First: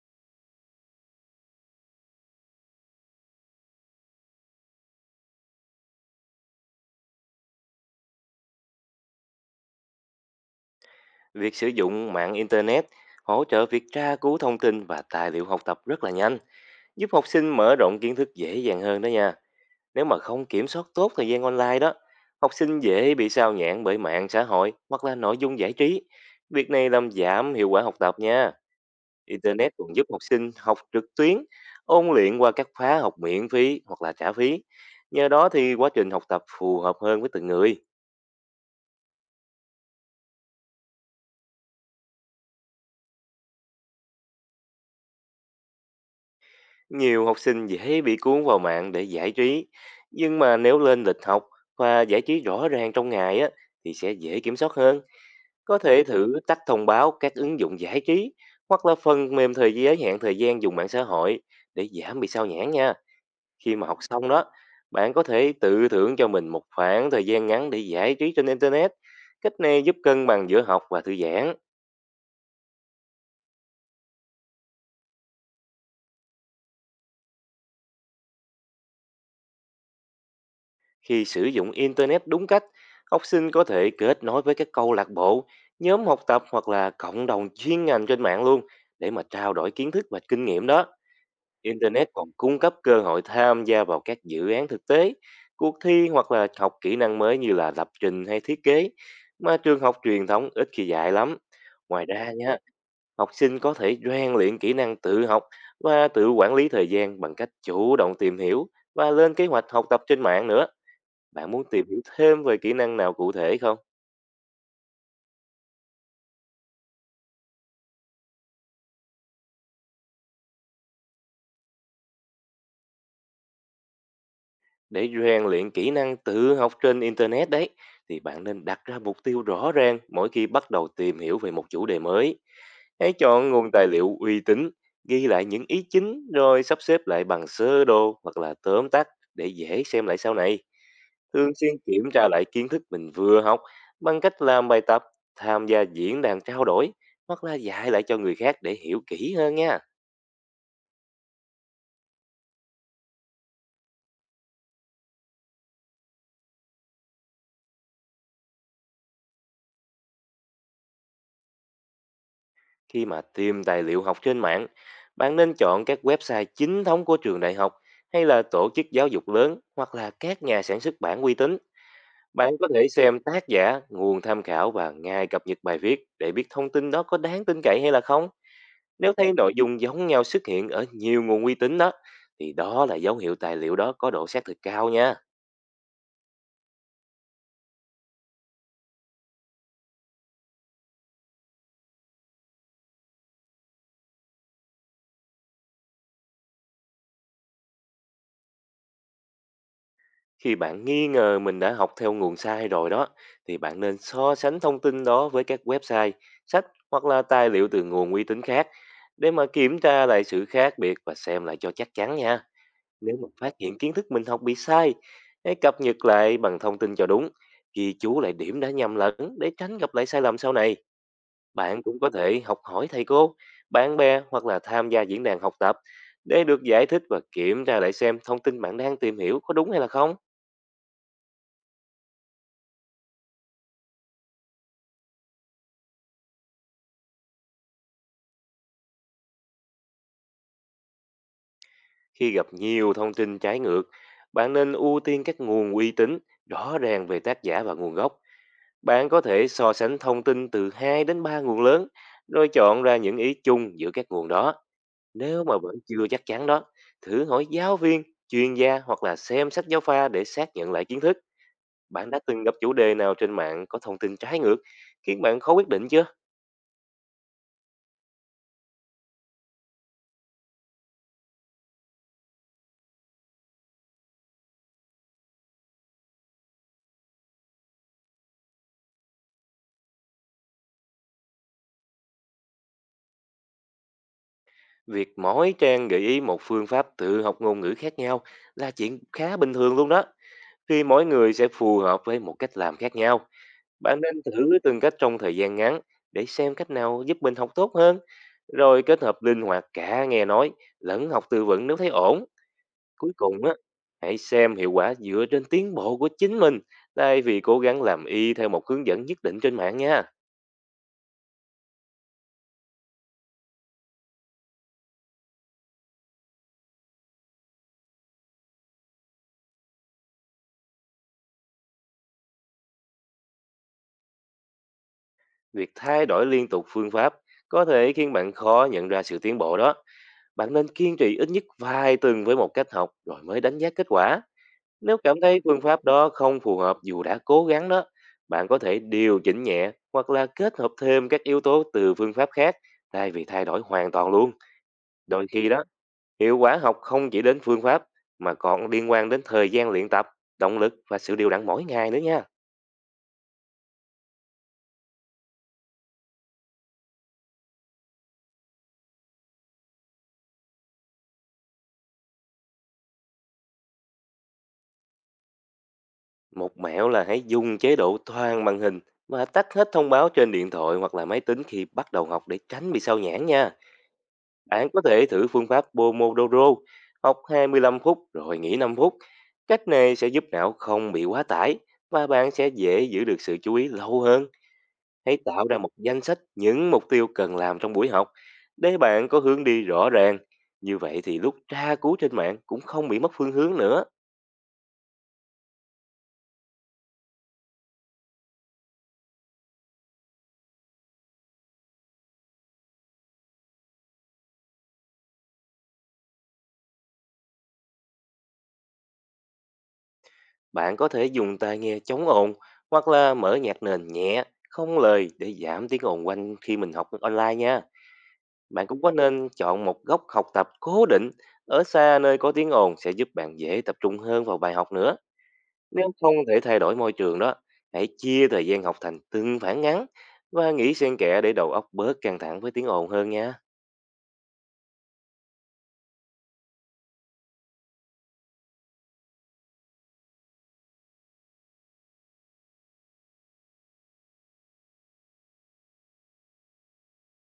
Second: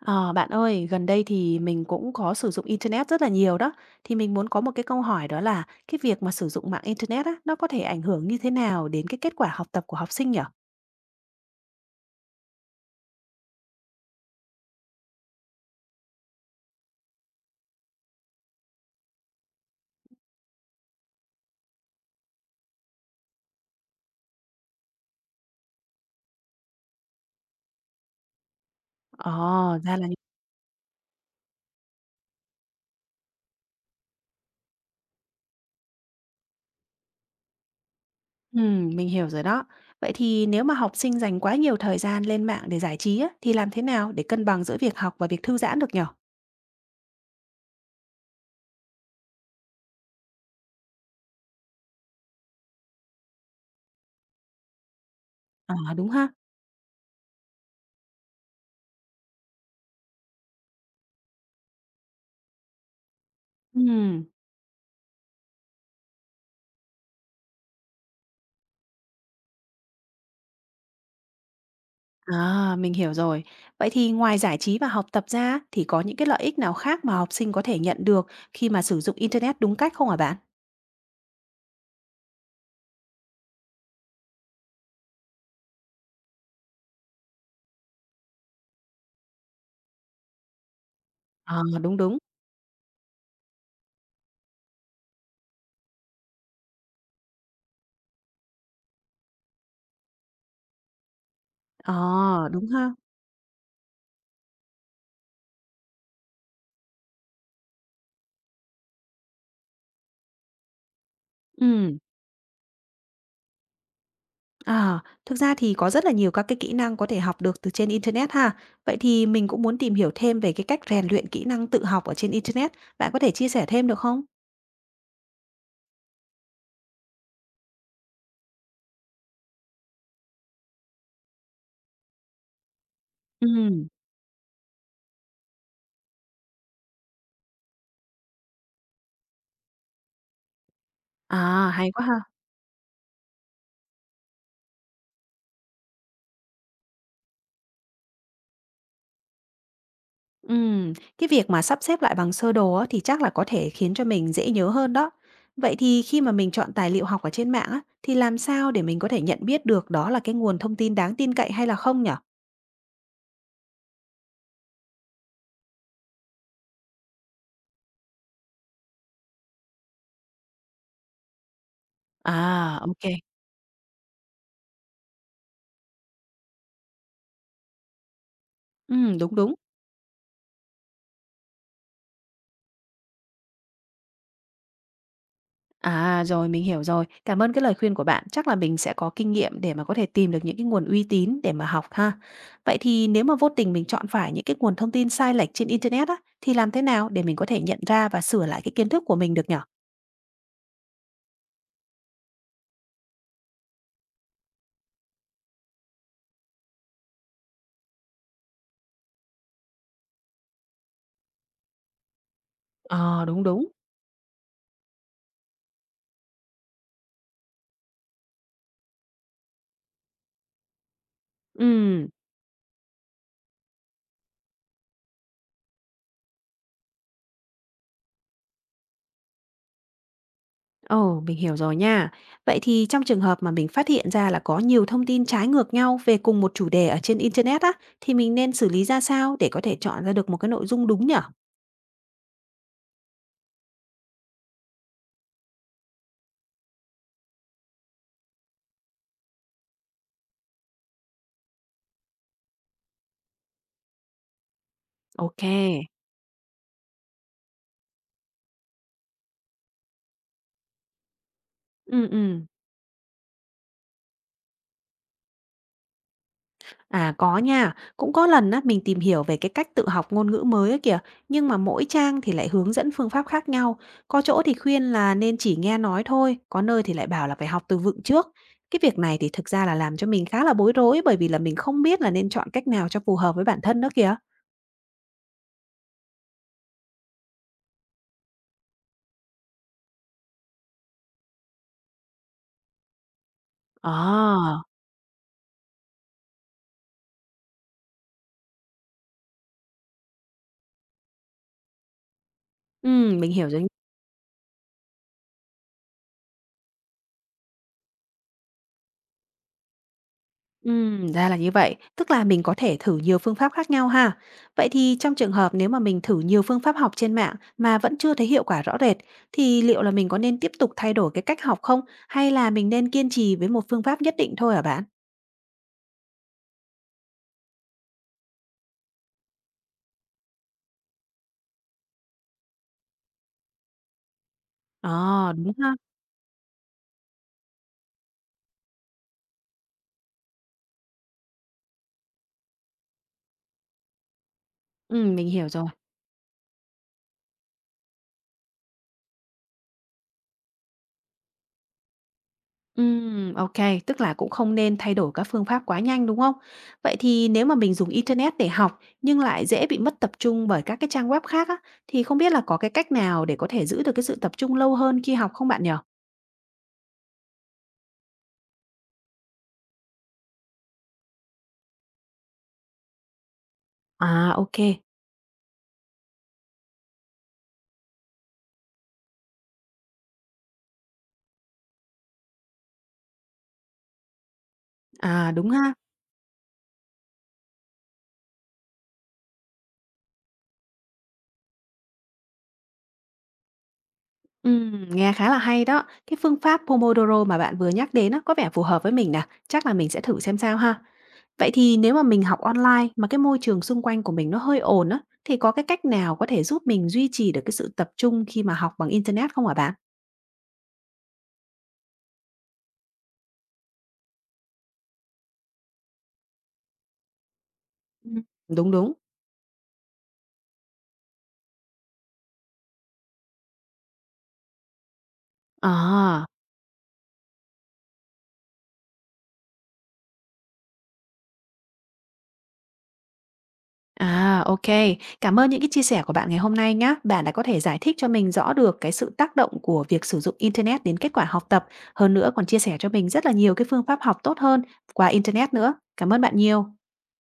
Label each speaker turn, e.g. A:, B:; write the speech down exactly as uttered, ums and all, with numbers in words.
A: Ờ, bạn ơi, gần đây thì mình cũng có sử dụng internet rất là nhiều đó. Thì mình muốn có một cái câu hỏi đó là cái việc mà sử dụng mạng internet á, nó có thể ảnh hưởng như thế nào đến cái kết quả học tập của học sinh nhỉ?
B: Việc sử dụng mạng Internet hỗ trợ việc tra cứu thông tin và tài liệu học tập rất là nhanh, giúp học sinh mở rộng kiến thức dễ dàng hơn đó nha. Nếu mà không kiểm soát tốt thời gian online đó, học sinh dễ bị sao nhãn bởi mạng xã hội hoặc là nội dung giải trí. Việc này làm giảm hiệu quả học tập nha.
A: Ồ,
B: Internet
A: ra
B: còn
A: là
B: giúp
A: như-
B: học sinh học trực tuyến, ôn luyện qua các khóa học miễn phí hoặc là trả phí. Nhờ đó thì quá trình học tập phù hợp hơn với từng người.
A: Ừm, mình hiểu rồi đó. Vậy thì nếu mà học sinh dành quá nhiều thời gian lên mạng để giải trí á, thì làm thế nào để cân bằng giữa việc học và việc thư giãn được nhỉ?
B: Nhiều học sinh dễ bị cuốn vào mạng để giải trí, nhưng mà nếu lên lịch học và giải trí rõ ràng trong ngày á thì sẽ dễ kiểm soát hơn.
A: À,
B: Có thể
A: đúng ha.
B: thử tắt thông báo các ứng dụng giải trí hoặc là phần mềm thời giới hạn thời gian dùng mạng xã hội để giảm bị sao nhãng nha. Khi mà học
A: Ừm.
B: xong đó, bạn có thể tự thưởng cho mình một khoảng thời gian ngắn để giải trí trên internet. Cách này giúp cân bằng giữa học và thư giãn.
A: À, mình hiểu rồi. Vậy thì ngoài giải trí và học tập ra thì có những cái lợi ích nào khác mà học sinh có thể nhận được khi mà sử dụng internet đúng cách không hả bạn?
B: Khi sử dụng Internet đúng cách, học sinh có thể kết nối với các câu lạc bộ, nhóm học tập hoặc là cộng đồng chuyên ngành trên mạng luôn để mà trao đổi kiến thức và kinh nghiệm đó.
A: Ờ, đúng,
B: Internet
A: đúng.
B: còn cung cấp cơ hội tham gia vào các dự án thực tế, cuộc thi hoặc là học kỹ năng mới như là lập trình hay thiết kế mà trường học truyền thống ít khi dạy lắm. Ngoài ra
A: Ờ,
B: nha,
A: đúng ha.
B: học sinh có thể rèn luyện kỹ năng tự học và tự quản lý thời gian bằng cách chủ động tìm hiểu và lên kế hoạch học tập trên mạng nữa. Bạn muốn tìm
A: Ừm,
B: hiểu thêm về kỹ năng nào cụ thể không?
A: à thực ra thì có rất là nhiều các cái kỹ năng có thể học được từ trên internet ha. Vậy thì mình cũng muốn tìm hiểu thêm về cái cách rèn luyện kỹ năng tự học ở trên internet, bạn có thể chia sẻ thêm được không?
B: Để rèn luyện kỹ năng tự học trên Internet đấy, thì bạn nên đặt ra mục tiêu rõ ràng mỗi khi bắt đầu tìm hiểu về một chủ đề mới. Hãy chọn nguồn tài
A: Ừm,
B: liệu uy tín, ghi lại những ý chính rồi sắp xếp lại bằng sơ đồ hoặc là tóm tắt để dễ xem lại sau này. Thường
A: à,
B: xuyên
A: hay
B: kiểm
A: quá ha.
B: tra lại kiến thức mình vừa học bằng cách làm bài tập, tham gia diễn đàn trao đổi hoặc là dạy lại cho người khác để hiểu kỹ hơn nha.
A: Ừm, cái việc mà sắp xếp lại bằng sơ đồ á, thì chắc là có thể khiến cho mình dễ nhớ hơn đó. Vậy thì khi mà mình chọn tài liệu học ở trên mạng á, thì làm sao để mình có thể nhận biết được đó là cái nguồn thông tin đáng tin cậy hay là không nhỉ?
B: Khi mà tìm tài liệu học trên mạng, bạn nên chọn các website chính thống của trường đại học hay là tổ chức giáo dục lớn hoặc là các nhà sản xuất bản uy tín. Bạn có
A: À,
B: thể
A: ok, kê.
B: xem tác giả, nguồn tham khảo và ngay cập nhật bài viết để biết thông tin đó có đáng tin cậy hay là không. Nếu
A: Ừm,
B: thấy
A: đúng,
B: nội
A: đúng.
B: dung giống nhau xuất hiện ở nhiều nguồn uy tín đó, thì đó là dấu hiệu tài liệu đó có độ xác thực cao nha.
A: À, rồi mình hiểu rồi. Cảm ơn cái lời khuyên của bạn. Chắc là mình sẽ có kinh nghiệm để mà có thể tìm được những cái nguồn uy tín để mà học ha. Vậy thì nếu mà vô tình mình chọn phải những cái nguồn thông tin sai lệch trên internet á, thì làm thế nào để mình có thể nhận ra và sửa lại cái kiến thức của mình được nhở?
B: Khi bạn nghi ngờ mình đã học theo nguồn sai rồi đó, thì bạn nên so sánh thông tin đó với các website, sách hoặc là tài liệu từ nguồn uy tín khác để mà kiểm tra lại sự khác biệt và xem lại cho chắc chắn nha. Nếu
A: Ờ,
B: mà
A: đúng,
B: phát
A: đúng.
B: hiện kiến thức mình học bị sai, hãy cập nhật lại bằng thông tin cho đúng, ghi chú lại điểm đã nhầm lẫn để tránh gặp lại sai lầm sau này. Bạn cũng
A: Ừ,
B: có thể học hỏi thầy cô, bạn bè hoặc là tham gia diễn đàn học tập để được giải thích và kiểm tra lại xem thông tin bạn đang tìm hiểu có đúng hay là không.
A: ồ, mình hiểu rồi nha. Vậy thì trong trường hợp mà mình phát hiện ra là có nhiều thông tin trái ngược nhau về cùng một chủ đề ở trên internet á, thì mình nên xử lý ra sao để có thể chọn ra được một cái nội dung đúng nhở?
B: Khi gặp nhiều thông tin trái ngược, bạn nên ưu tiên các nguồn uy tín, rõ ràng về tác giả và nguồn gốc. Bạn có thể so sánh thông tin từ hai đến ba nguồn lớn, rồi chọn ra những ý chung giữa các nguồn đó.
A: Ok.
B: Nếu mà vẫn chưa chắc chắn đó, thử hỏi giáo viên, chuyên gia hoặc là xem sách giáo khoa để xác nhận lại kiến thức.
A: Ừ
B: Bạn đã
A: ừ.
B: từng gặp chủ đề nào trên mạng có thông tin trái ngược, khiến bạn khó quyết định chưa?
A: À có nha, cũng có lần á mình tìm hiểu về cái cách tự học ngôn ngữ mới ấy kìa, nhưng mà mỗi trang thì lại hướng dẫn phương pháp khác nhau. Có chỗ thì khuyên là nên chỉ nghe nói thôi, có nơi thì lại bảo là phải học từ vựng trước. Cái việc này thì thực ra là làm cho mình khá là bối rối bởi vì là mình không biết là nên chọn cách nào cho phù hợp với bản thân nữa kìa.
B: Việc mỗi trang gợi ý một phương pháp tự học ngôn ngữ khác nhau là chuyện khá bình thường luôn đó. Thì mỗi người sẽ phù hợp với một cách làm khác nhau. Bạn nên thử
A: À,
B: từng cách trong thời gian ngắn để xem cách nào giúp mình học tốt hơn. Rồi kết hợp linh hoạt cả nghe nói lẫn học từ vựng nếu thấy ổn.
A: ừ,
B: Cuối
A: mình
B: cùng
A: hiểu
B: á,
A: rồi.
B: hãy xem hiệu quả dựa trên tiến bộ của chính mình thay vì cố gắng làm y theo một hướng dẫn nhất định trên mạng nha.
A: Ừm, ra là như vậy, tức là mình có thể thử nhiều phương pháp khác nhau ha. Vậy thì trong trường hợp nếu mà mình thử nhiều phương pháp học trên mạng mà vẫn chưa thấy hiệu quả rõ rệt, thì liệu là mình có nên tiếp tục thay đổi cái cách học không? Hay là mình nên kiên trì với một phương pháp nhất định thôi hả bạn?
B: Việc thay đổi liên tục phương pháp có thể khiến bạn khó nhận ra sự tiến bộ đó. Bạn nên kiên trì ít nhất vài tuần với một cách học rồi mới đánh giá kết quả.
A: Ờ,
B: Nếu cảm thấy
A: đúng
B: phương
A: ha.
B: pháp đó không phù hợp dù đã cố gắng đó, bạn có thể điều chỉnh nhẹ hoặc là kết hợp thêm các yếu tố từ phương pháp khác thay vì thay đổi hoàn toàn luôn.
A: Ừ,
B: Đôi
A: mình hiểu
B: khi
A: rồi.
B: đó, hiệu quả học không chỉ đến phương pháp mà còn liên quan đến thời gian luyện tập, động lực và sự điều đặn mỗi ngày nữa nha.
A: Ừm, ok, tức là cũng không nên thay đổi các phương pháp quá nhanh đúng không? Vậy thì nếu mà mình dùng internet để học nhưng lại dễ bị mất tập trung bởi các cái trang web khác á, thì không biết là có cái cách nào để có thể giữ được cái sự tập trung lâu hơn khi học không bạn nhỉ?
B: Một mẹo là hãy dùng chế độ toàn màn hình và tắt hết thông báo trên điện thoại hoặc là máy tính khi bắt đầu học để tránh bị sao nhãng nha.
A: À, ok.
B: Bạn có thể thử phương pháp Pomodoro, học hai mươi lăm phút rồi nghỉ năm phút. Cách này sẽ giúp não không bị quá tải và bạn sẽ dễ giữ được sự chú ý lâu hơn. Hãy
A: À,
B: tạo
A: đúng
B: ra một
A: ha.
B: danh sách những mục tiêu cần làm trong buổi học để bạn có hướng đi rõ ràng. Như vậy thì lúc tra cứu trên mạng cũng không bị mất phương hướng nữa.
A: Ừm, nghe khá là hay đó. Cái phương pháp Pomodoro mà bạn vừa nhắc đến á, có vẻ phù hợp với mình nè, chắc là mình sẽ thử xem sao ha. Vậy thì nếu mà mình học online mà cái môi trường xung quanh của mình nó hơi ồn á, thì có cái cách nào có thể giúp mình duy trì được cái sự tập trung khi mà học bằng internet không hả bạn?
B: Bạn có thể dùng tai nghe chống ồn hoặc là mở nhạc nền nhẹ, không lời để giảm tiếng ồn quanh khi mình học online nha.
A: Ừm.
B: Bạn
A: Đúng,
B: cũng có
A: đúng.
B: nên chọn một góc học tập cố định ở xa nơi có tiếng ồn sẽ giúp bạn dễ tập trung hơn vào bài học nữa. Nếu không
A: À.
B: thể thay đổi môi trường đó, hãy chia thời gian học thành từng khoảng ngắn và nghỉ xen kẽ để đầu óc bớt căng thẳng với tiếng ồn hơn nha.
A: À, ok. Cảm ơn những cái chia sẻ của bạn ngày hôm nay nhá. Bạn đã có thể giải thích cho mình rõ được cái sự tác động của việc sử dụng internet đến kết quả học tập, hơn nữa còn chia sẻ cho mình rất là nhiều cái phương pháp học tốt hơn qua internet nữa. Cảm ơn bạn nhiều.